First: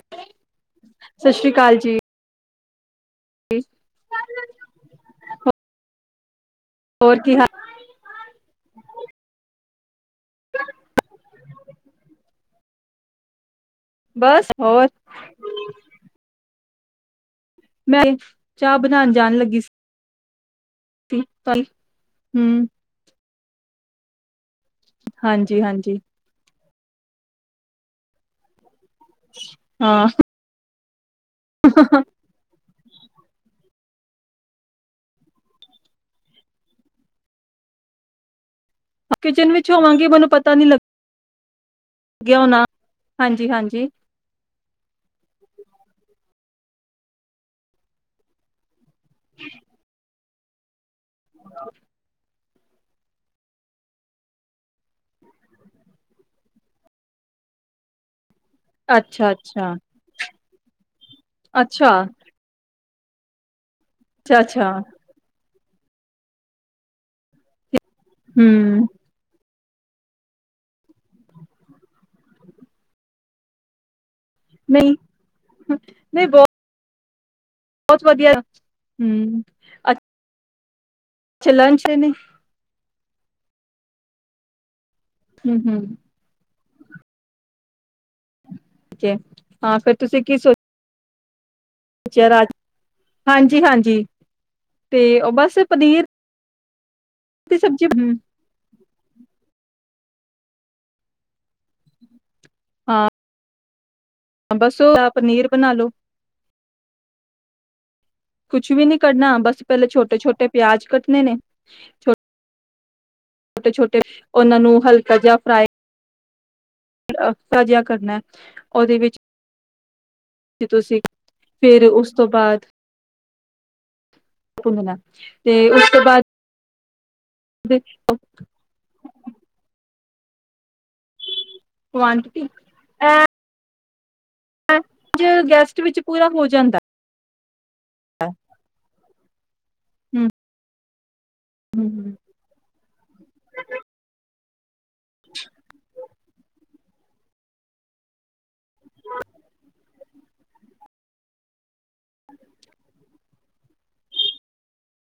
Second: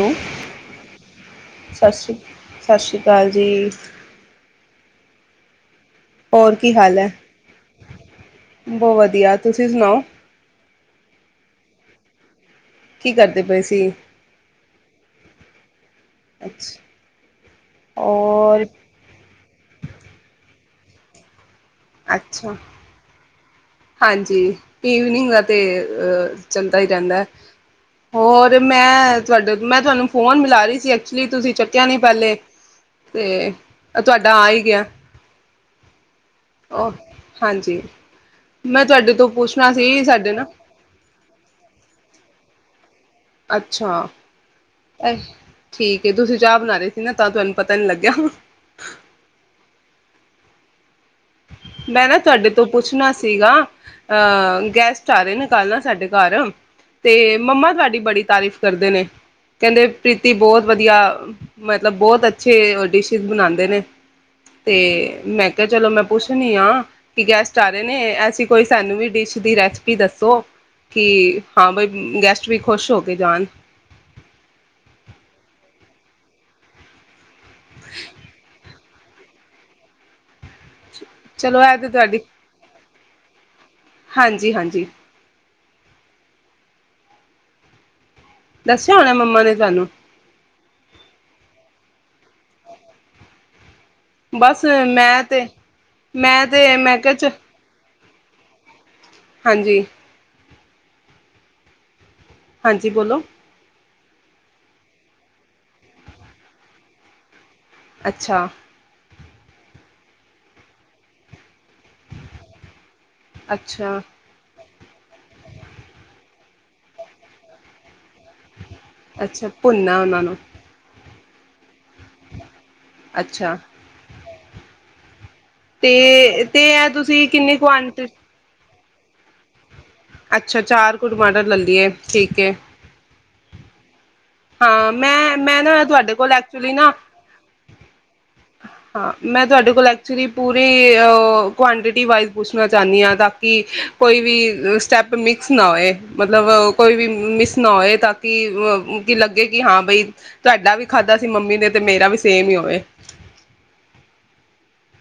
Hello Sat Sri Akal Sat ਜੀ। ਸ੍ਰੀ ਸਤਿ ਸ੍ਰੀ ਅਕਾਲ ਜੀ। ਹੋਰ ਕੀ ਹਾਲ ਹੈ, ਹੋਰ ਕੀ ਹਾਲ ਬਹੁਤ ਵਧੀਆ ਤੁਸੀ ਤੁਸੀ ਸੁਣਾਓ [unintelligible] ਕੀ ਕਰਦੇ ਪਏ ਸੀ। ਬਸ ਹੋਰ [unintelligible] ਮੈਂ ਔਰ ਚਾਹ ਬਣਾਣ ਜਾਣ ਲੱਗੀ ਸੀ [unintelligible] [unintelligible] ਅੱਛਾ ਹੁੰ, ਹਾਂਜੀ। ਈਵਨਿੰਗ ਅਤੇ ਹਾਂਜੀ ਹਾਂਜੀ ਚਲਦਾ ਰਹਿੰਦਾ ਹੋਰ ਮੈਂ ਤੁਹਾਡਾ ਮੈਂ ਤੁਹਾਨੂੰ ਹਾਂ ਫੋਨ ਮਿਲਾ ਰਹੀ ਚਲੀ ਤੁਸੀਂ ਚੱਕਿਆ ਨੀ ਪੈਲੇ, ਤੇ ਅ ਤੁਹਾਡਾ ਆ ਹੀ ਗਿਐ। ਔ, ਹਾਂਜੀ। ਮੈਂ ਤੁਹਾਡੇ ਤੋਂ ਕਿਚਨ ਵਿੱਚ ਪੁੱਛਣਾ ਸੀ ਹੋਵਾਂਗੀ ਮੈਨੂੰ ਸਾਡੇ ਨਾ, ਪਤਾ ਨੀ ਲੱਗਿਆ ਹੋਣਾ ਹਾਂਜੀ ਹਾਂਜੀ ਅੱਛਾ। ਅਏ ਠੀਕ ਏ। ਤੁਸੀਂ ਚਾ ਬਣਾ ਰਹੇ ਸੀਨਾ, ਤਾਂ ਤੁਹਾਨੂੰ ਪਤਾ ਨੀ ਲੱਗਿਆ। ਮੈਂ ਨਾ ਤੁਹਾਡੇ ਤੋ ਪੁੱਛਣਾ ਸੀਗਾ ਅ ਗੈਸਟ ਆ ਰਹੇ ਨੇ ਕੱਲ ਨਾ ਸਾਡੇ ਘਰ ਤੇ ਮਮਾ ਤੁਹਾਡੀ ਬੜੀ ਤਾਰਿਫ ਕਰਦੇ ਨੇ ਅੱਛਾ ਅੱਛਾ ਕਹਿੰਦੇ ਪ੍ਰੀਤੀ ਬੋਤ ਵਧੀਆ। ਮਤਲਬ ਅੱਛਾ ਬੌਤ ਅੱਛੇ ਡਿਸਿ਼ਸ਼ ਬਣਾਂਦੇ ਨੇ। ਅੱਛਾ ਅੱਛਾ ਤੇ ਮੈ ਮੈਂ ਚਲੋ ਮੈਂ ਪੁੱਛ ਪੁੱਛਣੀ ਆ ਕਿ ਗੈਸਟ ਟਾਰੇ ਨੇ ਐਸੀ ਕੋਈ ਹਮ ਸਾਨੂੰ ਵੀ ਡਿਸ਼ ਦੀ ਰੈਸਪ ਪੀ ਦੱਸੋ। ਕੀ, ਹਾਂ ਬਈ ਗੈਸਟ ਵੀ ਖੁਸ਼ ਹੋ ਕੇ ਜਾਨ। ਨਹੀਂ ਨਹੀਂ ਬੋ ਬਸ ਵਧੀਐ। ਹੁੰ, ਅਛ ਚਲੋ, ਐ ਤੇ ਤੁਹਾਡੀ ਹਾਂਜੀ, ਹਾਂਜੀ। ਹਮਮ ਹਮਮ। ਦੱਸਿਆ ਠੀਕ ਹੋਣਾ ਹੈ। ਮੰਮਾ ਨੇ ਹਾਂ ਤੁਹਾਨੂੰ। ਜ਼ਰਾ, ਹਾਂਜੀ ਹਾਂਜੀ। ਬਸ ਮੈਂ ਉਹ ਤੇ, ਬਸ ਪਨੀਰ ਮੈਂ ਤੇ ਮੈਂ ਕਿਹਾ ਚਲ ਦੀ ਸਬਜ਼ੀ ਹਾਂਜੀ। ਹਾਂਜੀ ਬੋਲੋ। ਹਾਂ, ਬਸ ਓ ਯਾ ਪਨੀਰ ਬਣਾ ਲਓ। ਅੱਛਾ। ਕਰਨਾ। ਬਸ, ਪੈਲੇ ਛੋਟੇ-ਛੋਟੇ ਪਿਆਜ਼ ਕੱਟਣੇ ਨੇ। ਛੋਟ ਛੋਟੇ ਅੱਛਾ ਛੋਟੇ ਔਨਾਂ ਨੂੰ ਹਲਕਾ ਜਾ ਫਰਾਏ ਅ ਹਲਕਾ ਜਾ ਕਰਨੈ। ਔਦੇ ਵਿੱਚ ਭੁੰਨਾ ਉਹਨਾਂ ਨੂੰ ਜੇ ਤੁਸੀਂ ਫਿਰ ਉਸ ਤੋਂ ਬਾਅਦ ਅੱਛਾ ਤੇ ਉਸ ਤੋਂ ਬਾਅਦ। ਤੇ ਤੇ ਇਹ ਤੁਸੀਂ ਕਿੰਨੀ ਕੁਆਂਟੀ ਅੱਛਾ। ਚਾਰ ਕੁਆਂਟਿਟੀ [unintelligible] ਹਾਂ ਅੱਜ ਮੈਂ, ਮੈਂ ਗੈਸਟ ਨਾ ਵਿੱਚ ਤੁਹਾਡੇ ਪੂਰਾ ਕੋਲ ਹੋ ਐਕਚੁਲੀ ਜਾਂਦਾ ਨਾ ਹੈ [inaudible] ਤੁਹਾਡੇ ਕੋਲ ਐਕਚੁਲੀ ਪੂਰੀ ਕੁਆਂਟਿਟੀ ਹੂੰ-ਹੂੰ ਵਾਈਜ਼ ਪੁੱਛਣਾ ਚਾਹੁੰਦੀ ਆ। ਤਾਂ ਕਿ ਕੋਈ ਵੀ ਸਟੈਪ ਮਾਕਸ ਨ ਹੋਵੋ ਮਤਲਬ ਕੋਈ ਵੀ ਮਿਸ ਨਾ ਹੋਏ ਤਾਂ ਕਿ ਲੱਗੇ ਕਿ ਹਾਂ ਬਈ ਤੁਹਾਡਾ ਵੀ ਖਾਦਾ ਸੀ ਮਮੀ ਨੇ ਤੇ ਮੇਰਾ ਵੀ ਸੇਮ ਹੀ ਹੋਵੇ।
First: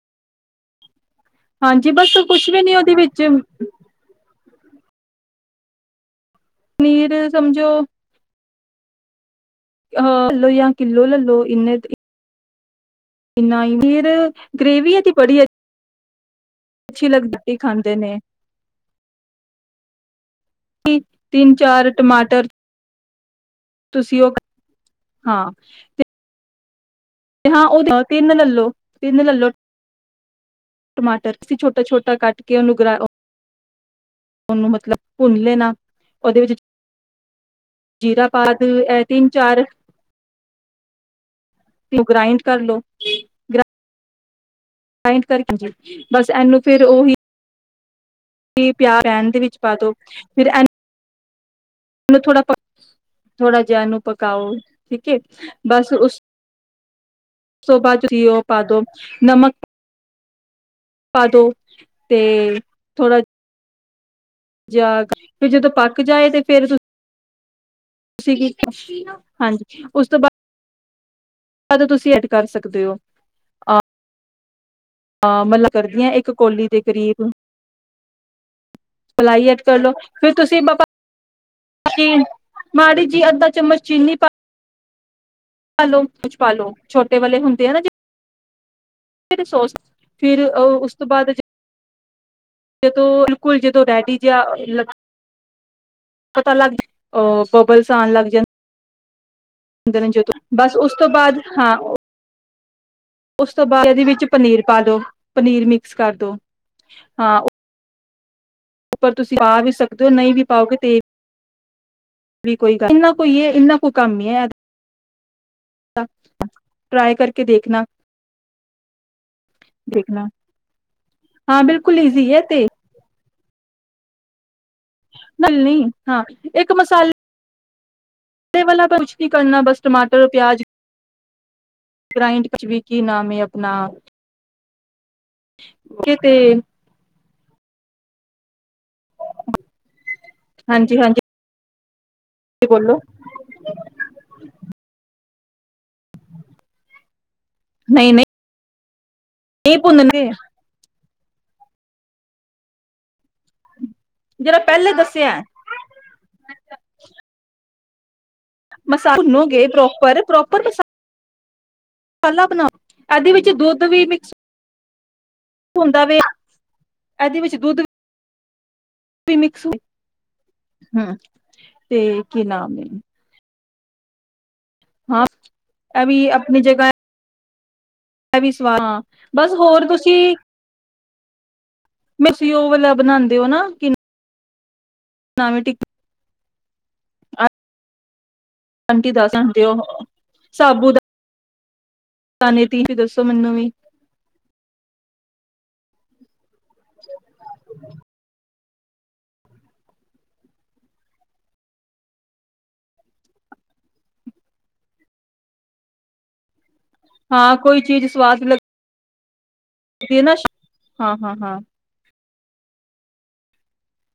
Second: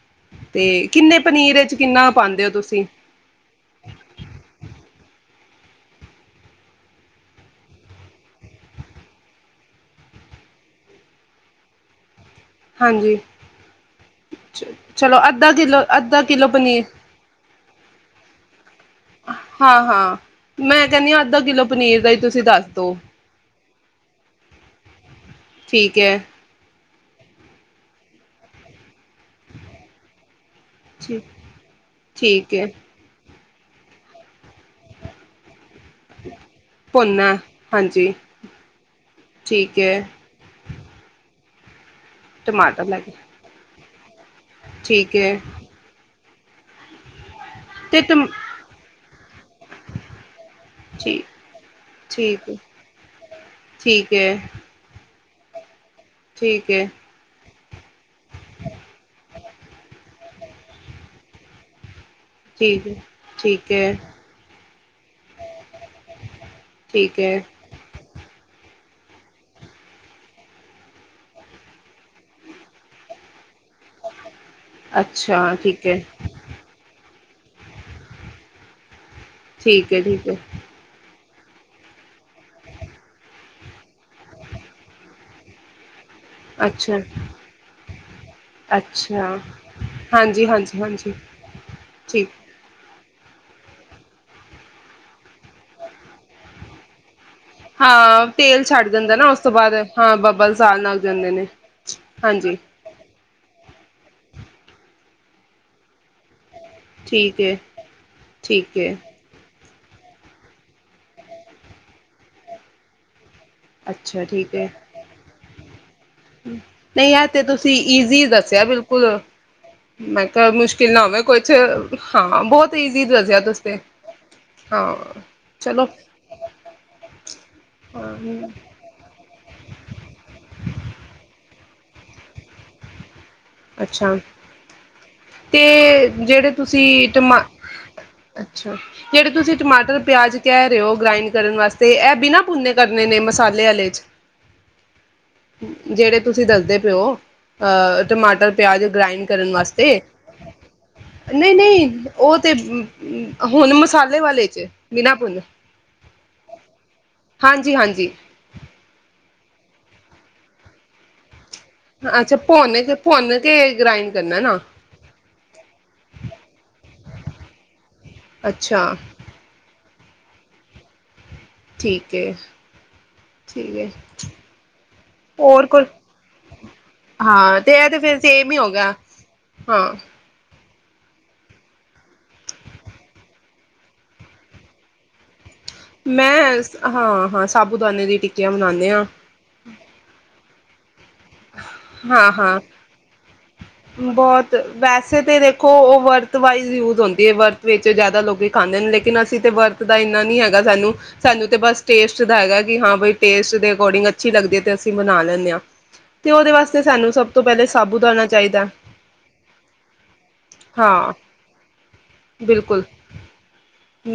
[unintelligible] ਵਿੱਚ ਹਾਂਜੀ ਕਿੰਨਾ ਬਸ ਕੁਝ ਪਾਉਂਦੇ ਹੋ ਵੀ ਨਹੀਂ ਤੁਸੀਂ ਉਹਦੇ ਵਿੱਚ ਨੀਰ ਸਮਝੋ [unintelligible] ਹਾਂਜੀ [unintelligible] ਕਿਲੋ ਪਨੀਰ। ਅੱਛੀ ਲੱਗਦੀ ਖਾਂਦੇ ਨੇ ਹਾਂ, ਹਾਂ। ਮੈਂ ਕਹਿਦੀ ਅਦਲ ਤਿੰਨ ਦਿਲੋਂ ਚਾਰ ਪਨੀਰ ਦਾ ਤੁਸੀਂ ਟਮਾਟਰ ਦੱਸ ਦੋ। ਤੁਸੀਂ ਉਹ ਹਾਂ ਠੀਕ ਹ। ਹਾਂ ਤਿੰਨ ਲਲੋ, ਤਿੰਨ ਲੈਲੌ ਠੀ ਟਮਾਟਰ ਤੁਸੀਂ ਛੋਟਾ ਛੋਟਾ ਕੱਟ ਠੀਕ ਕੇ ਹੈ ਉਹਨੂੰ ਨੂੰ ਮਤਲਬ ਭੁੰਨ ਲੈਣਾ ਉਹਦੇ ਵਿੱਚ ਭੁੰਨਨਾ ਹਾਂਜੀ ਜੀਰਾ ਪਾ ਤਿਨ ਚਾਰ ਠੀਕ ਹੈ ਇਬਰਾਹੀਮ ਕਰ ਲਓ। ਟਮਾਟਰ ਲੈ ਕੇ ਠੀਕ ਹੈ [inaudible] ਬਸ ਇਹਨੂੰ ਫਿਰ ਅਤੇ ਟਮ ਉਹੀ ਪਿਆ ਰਹਿਣ ਦੇ ।ਵਿੱਚ ਪਾ ਦੋ ਫਿਰ ਠੀਕ ਮੈਨੂੰ ਠੀਕ ਥੋੜਾ ਜਿਹਾ ਇਹਨੂੰ ਠੀਕ ਹੈ ਪਕਾਓ। [inaudible] ਬਸ ਠੀਕ ਹੈ ਨਮਕ [unintelligible] ਪਾਦੋ। ਠੀਕ ਠੀਕ ਐ। [inaudible] ਪੱਕ ਜਾਏ ਤੇ ਫਿਰ ਠੀਕ ਹੈ [unintelligible] ਹਾਂਜੀ ਉਸ ਤੋਂ ਬਾਅਦ ਕਦੋਂ ਤੁਸੀਂ ਐਡ ਕਰ ਸਕਦੇ ਹੋ। ਆ ਅੱਛਾ ਆ [inaudible] ਠੀਕ ਹੈ ਕਰਦੀ ਇੱਕ ਕੋਲੀ ਦੇ ਕਰੀਬ। ਪਲਾਈ ਐਡ ਕਰ ਦੋ ਠੀਕ ਹੈ ਠੀਕ ਤੇ ਹੈ ਤੁਸੀ ਫਿਰ ਬਾਬਾ [unintelligible] ਮਾੜੀ ਜੀ ਅੱਧਾ ਚਮਚ ਚੀਨੀ ਪਾ ਹੈਲੋ। ਕੁਝ ਪਾਲੋ ਅੱਛਾ ਛੋਟੇ ਵਾਲੇ ਹੁੰਦੇ ਆ ਅੱਛਾ [unintelligible] ਫਿਰ ਹਾਂਜੀ ਹਾਂਜੀ ਓ-ਉਸ ਤੋਂ ਹਾਂਜੀ ਬਾਅਦ। ਠੀਕ। ਜਦੋ ਬਿਲਕੁਲ ਜਦੋਂ ਰੈਡੀ ਜਿਹਾ ਲਗ [inaudible] ਪਤਾ ਲੱਗ ਜੇ ਉਹ ਬੱਬਲਜ਼ ਆਨ ਲੱਗ ਜਾਣ ਦਿੰਦਾ ਨਾ ਓਸ ਉਸ ਤੋਂ ਬਾਅਦ, ਹਾਂ ਬੱਬਲਜ਼ ਆਨ ਲਗ ਤੋਂ ਜਾਂਦੇ ਬਾਅਦ ਨੇ। ਹਾਂ ਹਾਂਜੀ। ਉਸ ਤੋਂ ਇਹਦੇ ਵਿੱਚ ਪਨੀਰ ਪਾ ਦੋ, ਪਨੀਰ ਮਿਕਸ ਕਰ ਦੋ। ਠੀਕ ਏ। ਠੀਕ ਏ ਪਰ ਤੁਸੀ ਪਾ ਵੀ ਸਕ ਤੇ ਔ ਨਈ ਵੀ ਪਾਔਗੇ ਤੇ ਵੀ ਕੋਈ ਗੱਲ ਭ ਯੇ ਇਨ੍ਹਾਂ ਕੂ ਕੰਮ ਈ ਐ ਨਈ ਔ ਤੇ ਕਰਕੇ ਤੁਸੀਂ ਦੇਖਣਾ ਈਜ਼ੀ ਦੱਸਿਐ ਬਿਲਕੁਲ। ਮੈਂ ਦੇਖਣਾ ਕਿਆ ਮੁਸ਼ਕਿਲ ਨਾ ਹੋਵੇ ਕੋਛ, ਹਾਂ ਬਿਲਕੁਲ ਈਜ਼ੀ ਹੈ ਹਾਂ ਬੋਤ ਈਜ਼ੀ ਦੱਸਿਆ। ਤੁਸ ਤੇ ਹਾਂ ਲੱਲ ਲੀਂ। ਚਲੋ ਹਾਂ ਇੱਕ ਮਸਾਲੇ ਵਾਲਾ ਕੁਛ ਨਈ ਕਰਨਾ ਬਸ ਟਮਾਟਰ ਔਰ ਪਿਆਜ [unintelligible] ਕੀ ਨਾਮ ਏ ਅਪ ਅੱਛਾ। ਤੇ ਤੇ ਜਿਹੜੇ ਤੁਸੀ ਟਮਾ ਜਿਹੜੇ ਤੁਸੀ ਟਮਾਟਰ ਪਿਆਜ਼ ਕਹਿ ਰੇ ਔ ਹਾਂਜੀ ਗਰਾਇੰਡ ਹਾਂਜੀ ਕਰਨ ਵਾਸ ਤੇ ਐ ਬਿਨਾਂ ਭੁੰਨੇ ਬੋਲੋ ਕਰਨੇ ਨੇ ਮਸਾਲੇ ਆਲੇ ਚ ਜਿਹੜੇ ਤੁਸੀ ਦੱਸਦੇ ਪੇ ਔ। ਅ ਨਹੀਂ ਨਹੀਂ ਟਮਾਟਰ ਪਿਆਜ਼ ਨੂੰ ਗਰਾਇੰਡ ਕਰਨ ਨਹੀਂ ਵਾਸਤੇ ਭੁੰਨਗੇ ਨਹੀਂ, ਨਹੀਂ ਉਹ ਤੇ ਹੁਣ ਮਸਾਲ ਵਾਲੇ ਜਿਹੜਾ ਪਹਿਲੇ ਦੱਸਿਆ ਹਾਂਜੀ ਹਾਂਜੀ। [unintelligible] [unintelligible] ਅੱਛਾ ਪਹਿਲਾਂ ਬਣਾਓ ਭੁੰਨ ਕੇ ਇਹਦੇ ਭੁੰਨ ਵਿੱਚ ਕੇ ਦੁੱਧ ਵੀ ਗ੍ਰਾਇੰਡ ਕਰਨਾ ਨਾ ਹੁੰਦਾ ਵੇ ਇਹਦੇ ਵਿੱਚ ਦੁੱਧ ਅੱਛਾ [inaudible] ਤੇ ਠੀਕ ਹੈ ਕੀ ਨਾਮ ਹੈ ਠੀਕ ਹੈ। ਹੋਰ ਕੁ ਆਪਣੀ ਜਗਾ ਹਾਂ ਤੇ ਇਹ ਤੇ ਫਿਰ ਵੀ ਸੇਮ ਹੀ ਹੋ ਸਵਾਦ ਗਿਆ ਬਸ ਹੋਰ ਹਾਂ ਤੁਸੀਂ [unintelligible] ਤੁਸੀ ਊ ਵਾਲਾ ਬਣਾਂਦੇ ਹੋ ਨਾ ਕੀ ਨਾ [inaudible] ਮੈਂ ਹਾਂ, ਹਾਂ ਸਾਬ ਬੁਦਾਨੇ ਦੀਆਂ ਟਿੱਕੀਆਂ ਬਣਾਉਦੇ ਆ। ਸਾਬੂਦ ਹਾਂ, ਹਾਂ ਦੱਸੋ ਮੈਨੂੰ ਵੀ ਬਹੁਤ ਵੈਸੇ ਤੇ [unintelligible] [unintelligible] ਕਾਂਦੇ ਨੇ ਲੇਕਿਨ ਅਸੀਂ ਤੇ ਵਰਤ ਦਾ ਇਨਾ ਨਹੀਂ ਹੈਗਾ ਸਾਨੂੰ। ਸਾਨੂੰ ਤੇ ਬਸ ਟੇਸਟ ਹੈਗਾ ਕਿ ਹਾਂ ਬਈ ਟੇਸਟ ਦੇ ਅਕੋਰਡਿੰਗ ਅੱਛੀ ਲੱਗਦੀ ਤੇ ਅਸੀਂ ਮਨਾ ਲੈਦੇ ਆਂ। ਤੇ ਉਹਦੇ ਵਾਸਤੇ ਤੇ ਸਾਨੂੰ ਸਭ ਤੋਂ ਹਾਂ ਪਹਿਲੇ ਕੋਈ ਚੀਜ਼ ਸਾਬੂਤਾਣਾ ਸਵਾਦ ਚਾਹੀਦਾ। ਹਾਂ [unintelligible] ਬਿਲਕੁਲ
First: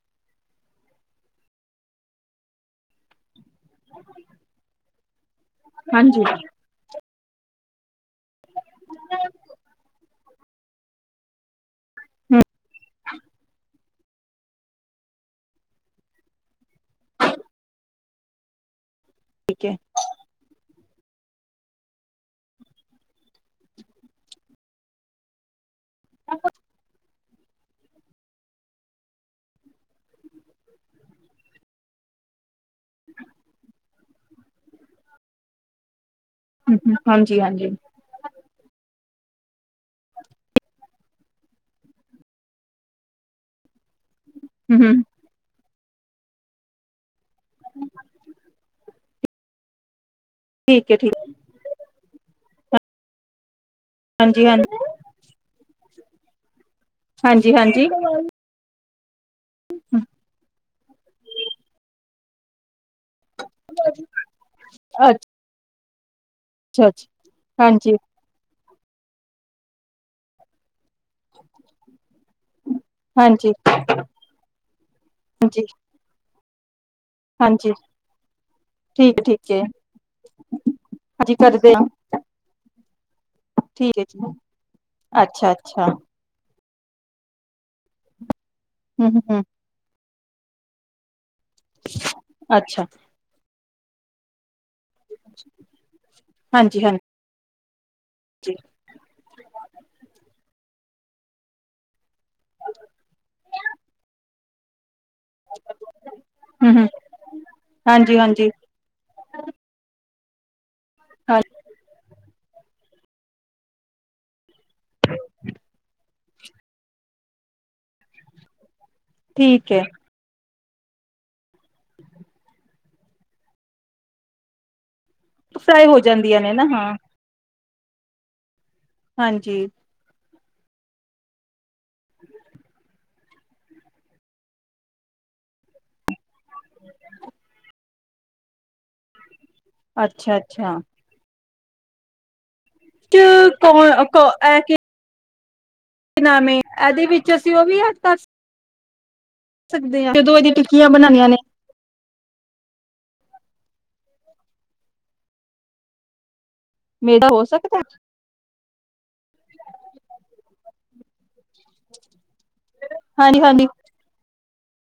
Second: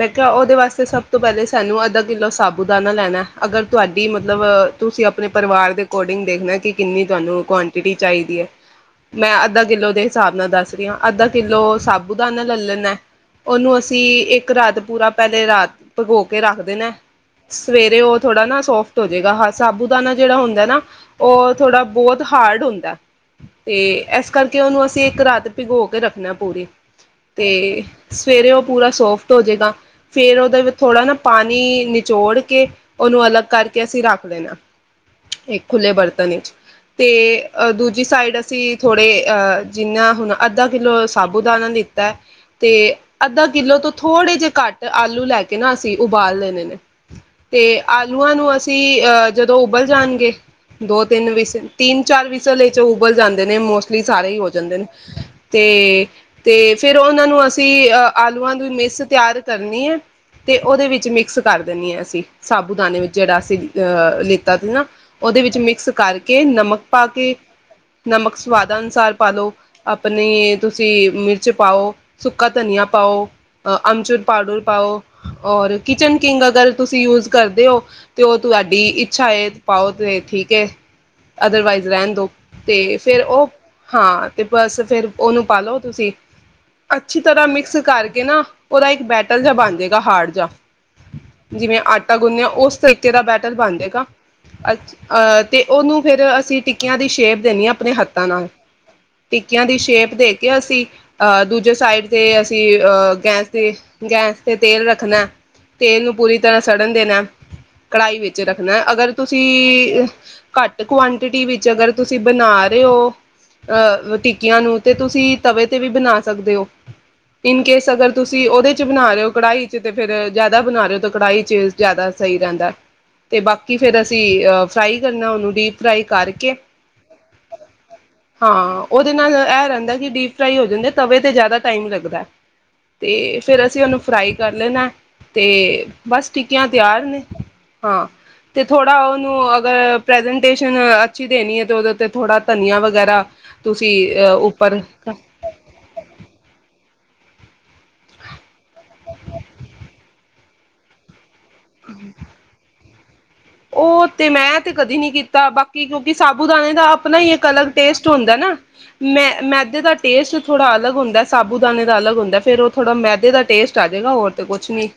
ਮੈਂ ਉਹਦੇ ਵਾਸਤੇ ਸਭ ਤੋਂ ਪਹਿਲੇ ਸਾਨੂੰ ਆਧਾ ਕਿਲੋ ਸਾਪਦਾਨਾ ਲੈਣਾ। ਅਗਰ ਤੁਹਾਡੀ ਮਤਲਬ ਤੁਸੀਂ ਅਪ ਆਪਣੇ ਪਰਿਵਾਰ ਦੇ ਹਾਂਜੀ ਅਕੋਰਡਿੰਗ ਦੇਖਣਾ ਕਿ ਕੀ ਤੁਹਾਨੂੰ ਕੁਆਂਟਿਟੀ। ਚਾਹੀਦੀ ਹੈ ਮੈਂ ਅੱਧਾ ਕਿਲੋ ਦੇ ਹਿਸਾਬ ਨਾਲ ਦੱਸ ਰਹੀ ਆਂ ਅੱਧਾ ਕਿਲੋ ਸਾਬੂ ਦਾ ਲੈ ਲੈਣਾ ।ਉਹਨੂੰ ਅਸੀਂ ਇੱਕ ਰਾਤ ਪੂਰਾ ਪਹਿਲੇ ਰਾਤ ਭਘੋ ਕੇ ਰੱਖ ਦੇਣਾ। ਸਵੇਰੇ ਉਹ ਥੋੜਾ ਨਾ ਤੁਜੇਗਾ। ਹਾਂ ਠੀਕ ਹੈ ਸਾਬੂਦਾਨਾ ਜਿਹੜਾ ਹੁੰਦਾ ਨਾ [inaudible] ਥੋੜਾ ਬਹੁਤ ਹਾਰਡ ਹੁੰਦਾ ਹੈ ਤੇ। ਇਸ ਕਰਕੇ ਉਹਨੂੰ ਅਸੀਂ ਇੱਕ ਰਾਤ ਭਿਗੋ ਕੇ ਰੱਖਣਾ। ਪੂਰੀ ਤੇ ਸਵੇਰੇ ਉਹ ਪੂਰਾ ਸੋਫਟ ਹੋ ਜਾਏਗਾ। ਫਿਰ ਉਹਦਾ ਥੋੜਾ ਨਾ ਪਾਣੀ ਨਿਚੋੜ ਕੇ ਉਹਨੂੰ ਅਲੱਗ ਕਰਕੇ ਅਸੀਂ ਰੱਖ। ਦੇਣਾ ਖੁਲੇ ਬਰਤਨ ਹਮ ਤੇ ਹਾਂਜੀ ਹਾਂਜੀ ਦੂਜੀ ਸਾਈਡ ਅਸੀਂ ਥੋੜੇ ਆ ਜਿੰਨਾ ਹੁਣ ਅੱਧਾ ਕਿਲੋ ਸਾਬੂ ਦਾਣਾ ਲਿਤਾ ਤੇ ਅੱਧਾ ਕਿਲੋ ਤੋਂ ਥੋੜੇ ਜਿਹੇ ਹਮ ਘੱਟ ਹਮ ਆਲੂ ਲੈ ਕਿੰਨਾ ਸੀ ਉਬਾਲ ਲੈਦੇ ਨੇ ਤੇ ਆਲੂਆਂ ਨੂੰ ਅਸੀਂ ਜਦੋਂ ਉਬਲ ਜਾਣਗੇ ਠੀਕ ਹ ਠੀਕ ਤੀਨ ਚਾਰ ਵਿਸ਼ਲ ਚੋ ਜੋ ਉਬਲ ਜਾਂਦੇ ਨੇ ਸਾਰੇ ਹੀ ਹਾਂਜੀ ਹੋ ਜਾਂਦੇ ਹਾਂਜੀ ਨੇ ਤੇ ਤੇ ਫਿਰ ਉਹਨਾਂ ਨੂੰ ਹਾਂਜੀ ਅਸੀਂ ਹਾਂਜੀ ਆਲੂਆਂ ਦੇ ਮਿਸ ਤਿਆਰ ਕਰਨੀ ਹ ਤੇ ਉਹਦੇ ਵਿੱਚ ਮਿਕਸ ਕਰ ਦਿੰਦੀ ਹ ਅਸੀਂ ਉਦਾਨੇ ਵਿੱਚ ਜਿਹੜਾ ਸੀ ਲੇਤਾ ਸੀ ਨਾ ਉਹਦੇ ਵਿੱਚ ਮਿਕਸ ਕਿ ਨਮਕ ਅੱਛਾ ਪਾ ਅੱਛਾ ਕੇ ਹਾਂਜੀ ਨਮਕ ਸਵਾਦ ਅਨੁਸਾਰ ਪਾ ਲਓ ਆਪਣੇ ਜੀ ਮਿਰਚ ਪਾਓ ਸੁੱਕਾ ਧਨੀਆ ਪਾਓ ਹਾਂਜੀ ਤਾਂ ਅਚਨ ਆ ਪਾਊਡਰ ਪਾਓ ਹਾਂਜੀ ਔਰ ਕਿਚਨ ਕਿੰਗ ਅਗਰ ਤੁਸੀਂ ਯੂਜ ਕਰਦੇ ਹਾਂਜੀ ਹੋ ਤੇ ਉਹ ਤੁਹਾਡੀ ਠੀਕ ਇੱਛਾ ਇਹ ਠੀਕ ਹੈ ਪਾਓ ਤੇ ਠੀਕ ਹ ਹਾਂਜੀ ਕਰਦੇ ਅਦਰਵਾਈਜ਼ ਹਾਂ ਰਹਿਣ ਦੋ ਤੇ ਫਿਰ ਉਹ ਠੀਕ ਹੈ ਜੀ ਹਾਂ ਤੇ ਬਸ ਫਿਰ ਉਹਨੂੰ ਅੱਛਾ ਪਾ ਲਓ ਅੱਛਾ ਤੁਸੀਂ ਅੱਛੀ ਤਰ੍ਹਾਂ ਮਿਕਸ ਕਰਕੇ ਨਾ ਉਹਦਾ ਇੱਕ ਹਮ ਬੈਟਰ ਹਮ ਜਿਹਾ ਬਣ ਜਾਏਗਾ ਹਾਰਡ ਜਾ ਜਿਵੇਂ ਆਟਾ ਗੁੰਨਿਆ ਉਸ ਅੱਛਾ ਤਰੀਕੇ ਦਾ ਬੈਟਰ ਬਣ ਜਾਏਗਾ ਅੱਛਾ ਦੇ ਦੋ ਉਹਨੂੰ ਫਿਰ ਅਸੀਂ ਹਾਂਜੀ ਹਾਂਜੀ ਟਿੱਕੀਆਂ ਦੀ ਸ਼ੇਪ ਦੇਨੀ ਆ ਆਪਣੇ ਹੱਥਾਂ ਨਾਲ ਇਕ [unintelligible] ਦੀ ਸ਼ੇਪ ਦੇ ਕੇ ਅੱਸੀ, ਆ ਦੂਜੇ ਸਾਇਡ ਤੇ ਅੱਸੀ ਆ ਗੈਸ ਤੇ ਗੈਸ ਤੇ ਤੇਲ ਰੱਖ [unintelligible] ਤੇਲ ਨੂੰ ਪੂਰੀ ਤਰ੍ਹਾਂ ਹੂੰ ਹੂੰ ਸੜਨ ਦੇਣਾ ਹਾਂਜੀ ਕੜਾਹੀ ਵਿੱਚ ਹਾਂਜੀ ਰੱਖਣਾ ਅਗਰ ਤੁਸੀਂ ਕਟ ਹਾਂ ਕੁਆਂਟਿਟੀ ਵਿੱਚ ਅਗਰ ਤੁਸੀਂ ਬਣਾ ਰਹੇ ਹੋ ਆ ਟੀ [unintelligible] ਨੂੰ ਤੇ ਤੁਸੀਂ ਤਵੇ ਤੇ ਵੀ ਬਣਾ ਸਕਦੇ ਹੋ ਇਨ ਕੇਸ ਅਗਰ ਤੁਸੀਂ ਉਹਦੇ ਚ ਬਣਾ ਰਹੇ ਹੋ, ਕੜਾਹੀ ਠੀਕ ਚ ਹੈ ਤੇ ਫਿਰ [unintelligible] ਬਣਾ ਰਹੇ ਓ ਤਾਂ ਕੜਾਹੀ ਚ ਜ਼ਿਆਦਾ ਸਹੀ ਰਹਿੰਦਾ ਤੇ ਬਾਕੀ ਫਿਰ ਅਸੀਂ ਅ ਸਾ [unintelligible] ਤੇ ਹੋ ਜਾਂਦੀਆਂ ਨੇ ਨਾ ਹਾਂ। ਹਾਂ। ਉਹਦੇ ਨਾਲ, ਹਾਂਜੀ ਇਹ ਰਹਿੰਦਾ ਹੈ ਕਿ ਡੀ ਫਰਾਈ ਹੋ ਜਾਂਦੇ। ਤਵੇ ਤੇ ਜਿਆਦਾ ਟਾਈਮ ਲੱਗਦਾ ਤੇ ਫੇਰ ਅਸੀਂ ਉਹਨੂੰ ਫਰਾਈ ਕਰ ਲੈਣਾ ਤੇ ਬਸ ਟਿੱਕੀਆਂ ਤਿਆਰ ਨੇ। ਹਾਂ, ਤੇ ਥੋੜਾ ਉਹਨੂੰ [unintelligible] [unintelligible] ਅੱਛਾ ਅੱਛਾ ਲੈਣੀ ਏ ਤੇ ਉਹਦੇ ਉੱਤੇ ਥੋੜਾ ਧਨੀਆ ਵਗੈਰਾ ਕੌ ਤੁਸੀਂ ਅ ਇਹ ਕੀ ਉੱਪਰ [unintelligible] ਇਹਦੇ ਵਿੱਚ ਅਸੀਂ ਉਹ ਵੀ ਐਡ ਕਰ ਸਕਦੇ। [inaudible] ਸਕਦੇ ਆਂ। ਜਦੋਂ ਇਹਦੀ ਟਿੱਕੀਆਂ ਬਣਾਨੀਆਂ ਨੇ। ਖਾਲੀ ਉਹ ਤੇ, ਮੈਂ ਤੇ ਕਦੀ ਨਹੀਂ ਕੀਤਾ। ਬਾਕੀ ਕਿਉਂਕਿ ਸਾਬ ਸਾਬੂਦਾਣੇ ਦਾ ਆਪਣਾ ਮੇਦਾ ਹੀ ਹੋ ਇੱਕ ਅਲਗ ਸਕਦਾ ਟੇਸਟ ਹੁੰਦਾ ਨਾ। ਮੈ-ਮੈਦੇ ਦਾ ਟੇਸਟ ਥੋੜਾ ਅਲਗ ਹੁੰਦਾ। ਸਾਬੂਦਾਨੇ ਦਾ ਅਲੱਗ ਹੁੰਦਾ। ਫੇਰ ਉਹ ਥੋੜਾ ਮੈਦੇ ਹਾਂਜੀ ਦਾ ਹਾਂਜੀ ਟੇਸਟ ਆ ਜਾਏਗਾ। ਹੋਰ ਤੇ ਕੁਛ ਨੀ।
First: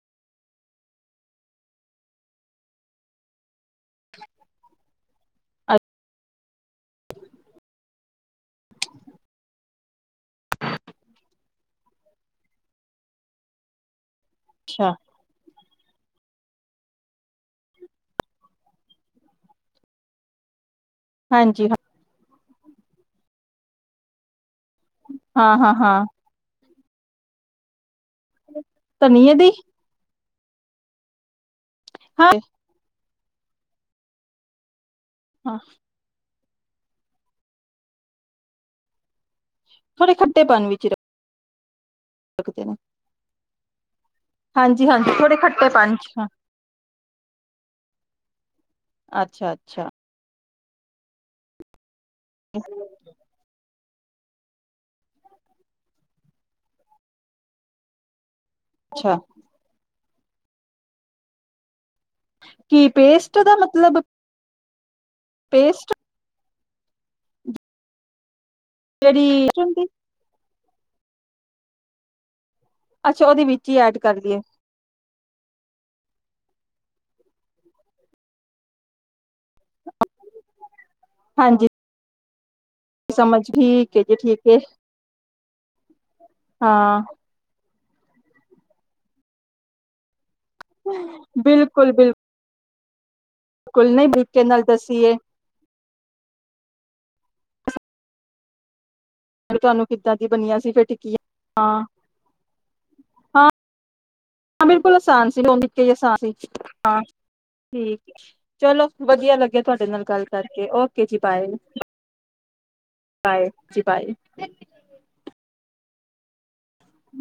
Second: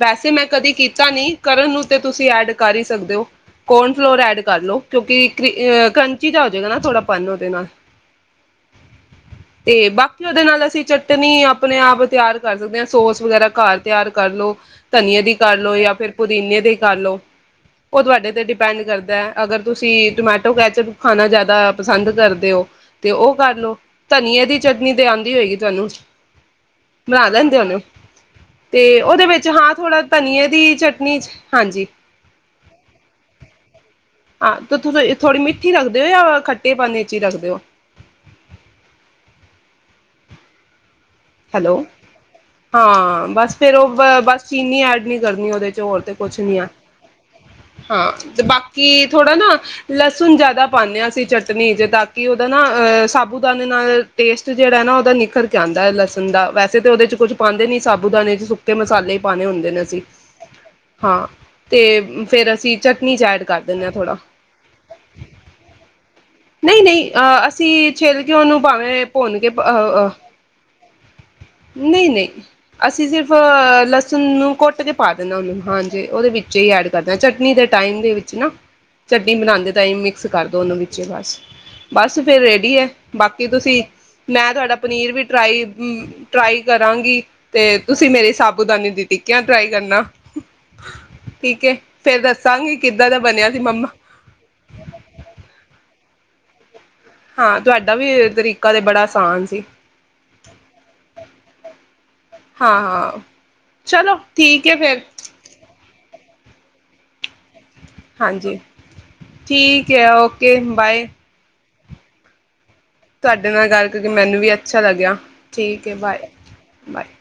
ਵੈਸੇ ਮੈਂ ਕਦੇ ਕੀਤਾ ਨੀ। ਕਰਨ ਨੂੰ ਤੇ ਤੁਸੀਂ ਐਡ ਕਰ ਹੀ ਸਕਦੇ ਹੋ। ਕੌਰਨ ਫਲੋਰ ਐਡ ਕਰ ਲਓ ਕਿਉਂਕਿ ਕ੍ਰ ਕ੍ਰੰਚੀ ਜਾ ਹੋ ਜਾਏਗਾ ਨਾ ਥੋੜਾ ਪਨ ਉਹਦੇ ਨਾਲ ਤੇ ਬਾਕੀ ਉਹਦੇ ਨਾਲ ਅਸੀਂ ਚਟਨੀ ਆਪਣੇ ਆਪ ਤਿਆਰ ਕਰ ਸਕਦੇ ਆ। ਸੋਸ ਵਗੈਰਾ ਘਰ ਤਿਆਰ ਕਰ ਲਓ। ਅੱਛਾ ਧਨੀਏ ਦੀ ਕਰ ਲੋ, ਜਾ ਫਿਰ ਪੁਦੀਨੇ ਦੀ ਕਰ ਲਓ। ਉਹ ਤੁਹਾਡੇ ਤੇ ਡਿਪੈਂਡ ਕਰਦਾ। ਅਗਰ ਤੁਸੀਂ ਟੋਮੈਟੋ ਕੈਚਅਪ ਖਾਣਾ ਜਿਆਦਾ ਹਾਂਜੀ ਹਾਂ ਪਸੰਦ ਕਰਦੇ ਹੋ। ਤੇ ਉਹ ਕਰ ਲਓ। ਧਨੀਏ ਦੀ ਚਟਨੀ ਤੇ ਆਉਂਦੀ ਹਾਂ ਹੋਏਗੀ ਹਾਂ ਤੁਹਾਨੂੰ। ਹਾਂ ਬਣਾ ਲੈਂਦੇ ਹੋਣੇ। ਤੇ ਉਹਦੇ ਧਨੀਏ ਵਿੱਚ, ਦੀ ਹਾਂ ਥੋੜਾ ਧਨੀਏ ਦੀ ਚਟਨੀ ਹਾਂਜੀ। ਹਾਂ [inaudible] ਤੇ ਤੁਸੀਂ ਹਾਂ ਮੇਥੀ ਰੱਖਦੇ ਹੋ [unintelligible] [inaudible] ਹੈਲੋ। ਰੱਖਦੇ ਨੇ ਹਾਂ ਬਸ ਫਿਰ ਉਹ ਬਸ ਚੀਨੀ ਹਾਂਜੀ ਐਡ ਹਾਂਜੀ ਨਹੀਂ ਥੋੜੇ ਕਰਨੀ। ਉਹਦੇ ਚ ਖੱਟੇਪਨ ਹੋਰ ਤੇ ਕੁਛ ਨਹੀਂ ਆ ਹਾਂ ਤੇ ਕੀ ਥੋੜਾ ਨਾ ਅੱਛਾ ਅੱਛਾ ਲਸਣ ਜਿਆਦਾ ਭੰਨਿਆ ਸੀ ਚਟਨੀ ਜ ਉਹਦਾ ਨਾ ਅੱਛਾ ਸਾਬੂਤਾ ਟੇਸਟ ਜਿਹੜਾ ਨਾ ਉਹਦਾ ਨਿਖਰ ਜਾਂਦਾ ਨਹੀਂ ਸਾਰੀ ਹੋਈ ਵੈਸੇ ਤੇ ਉਹਦੇ ਚ ਕੁਝ ਪਾਉਂਦੇ ਨਹੀਂ। ਸਾਬੂ ਦਾਣੇ ਤੇ ਮਸਾਲੇ ਪਾਣੇ ਹੁੰਦੇ ਨੇ ਅਸੀਂ। [inaudible] ਤੇ ਫਿਰ ਅਸੀਂ ਕੀ ਚਕਨੀ ਪੇਸਟ ਜਾਇਟ ਦਾ ਕਰ ਦਿੰਨੇ ਆ ਮਤਲਬ ਥੋੜਾ ਪੇਸਟ ਨਹੀਂ, ਨਹੀਂ ਅਸੀਂ ਕਿਉਂ ਨੂੰ ਭਾਵੇ ਭੁਨ ਜਿਹੜੀ ਕੇ ਹੁੰਦੀ ਨਹੀਂ, ਨਹੀਂ। ਅਸੀਂ ਅੱਛਾ ਸਿਰਫ ਉਹਦੇ ਵਿੱਚ ਹੀ ਐਡ ਕਰ ਲਸਣ ਲਈਏ। ਨੂੰ ਕੁੱਟ ਹਾਂਜੀ ਉਹਦੇ ਵਿੱਚ ਹੀ ਐਡ ਕਰਦਾ ਚਟਨੀ ਦੇ ਟਾਈਮ ਦੇ ਵਿੱਚ ਨਾ ਟੀਮ ਬਣਾਉਣ ਦੇ ਟਾਈਮ ਮਿਕਸ ਕਰ ਦੋ ਉਹਨੂੰ ਵੀ। [unintelligible] [unintelligible] ਹਾਂਜੀ ਸਮਝ ਬਾਕੀ ਤੁਸੀਂ ਠੀਕ ਹੈ ਜੀ ਠੀਕ ਮੈਂ ਹੈ ਤੁਹਾਡਾ ਪਨੀਰ ਵੀ ਡਰਾਈ [unintelligible] ਟਰਾਈ ਹਾਂ ਕਰਾਂਗੀ ਤੇ ਤੁਸੀਂ ਮੇਰੇ ਹਿਸਾਬ ਕਿਤਾਬ ਨੂੰ ਦਿੱਤੀ ਕਿ ਟਰਾਈ ਕਰਨਾ। ਠੀਕ ਹੈ ਬਿਲਕੁਲ, ਬਿਲਕੁਲ ਫੇਰ ਦੱਸਾਂਗੀ ਕਿੱਦਾਂ ਦਾ ਬਣਿਆ ਸੀ ਮੰਮਾ ਕੁਲ ਨਹੀ ਬੂਟੇ ਨਾਲ ਦੱਸੀਏ ਹਾਂ ਤੁਹਾਡਾ ਵੀ ਤਰੀਕਾ ਤੇ ਬੜਾ ਆਸਾਨ ਸੀ ਤੁਹਾਨੂੰ ਕਿੱਦਾਂ ਦੀ ਬਣੀਆਂ ਸੀ ਫਿਰ ਟਿਕਿਆਂ ਆਂ। ਹਾਂ, ਚਲੋ ਠੀਕ ਹੈ ਬਿਲਕੁਲ ਫਿਰ ਆਸਾਨ ਸੀ [unintelligible] ਹੂ ਹਾਂਜੀ ਚਲੋ ਵਧੀਆ ਲਗਿਆ ਤੁਹਾਡੇ ਠੀਕ ਨਾਲ ਹੈ ਗੱਲ ਓਕੇ ਕਰਕੇ ੳਕੇ ਬਾਏ ਜੀ ਬਾਯ ਤੁਹਾਡੇ ਨਾਲ ਗੱਲ ਬਾਏ। ਕਰਕੇ ਮੈਨੂੰ ਵੀ ਅੱਛਾ ਲਗੀਆਂ। ਠੀਕ ਉਕੇ ਬਾਏ, ਬਾਏ।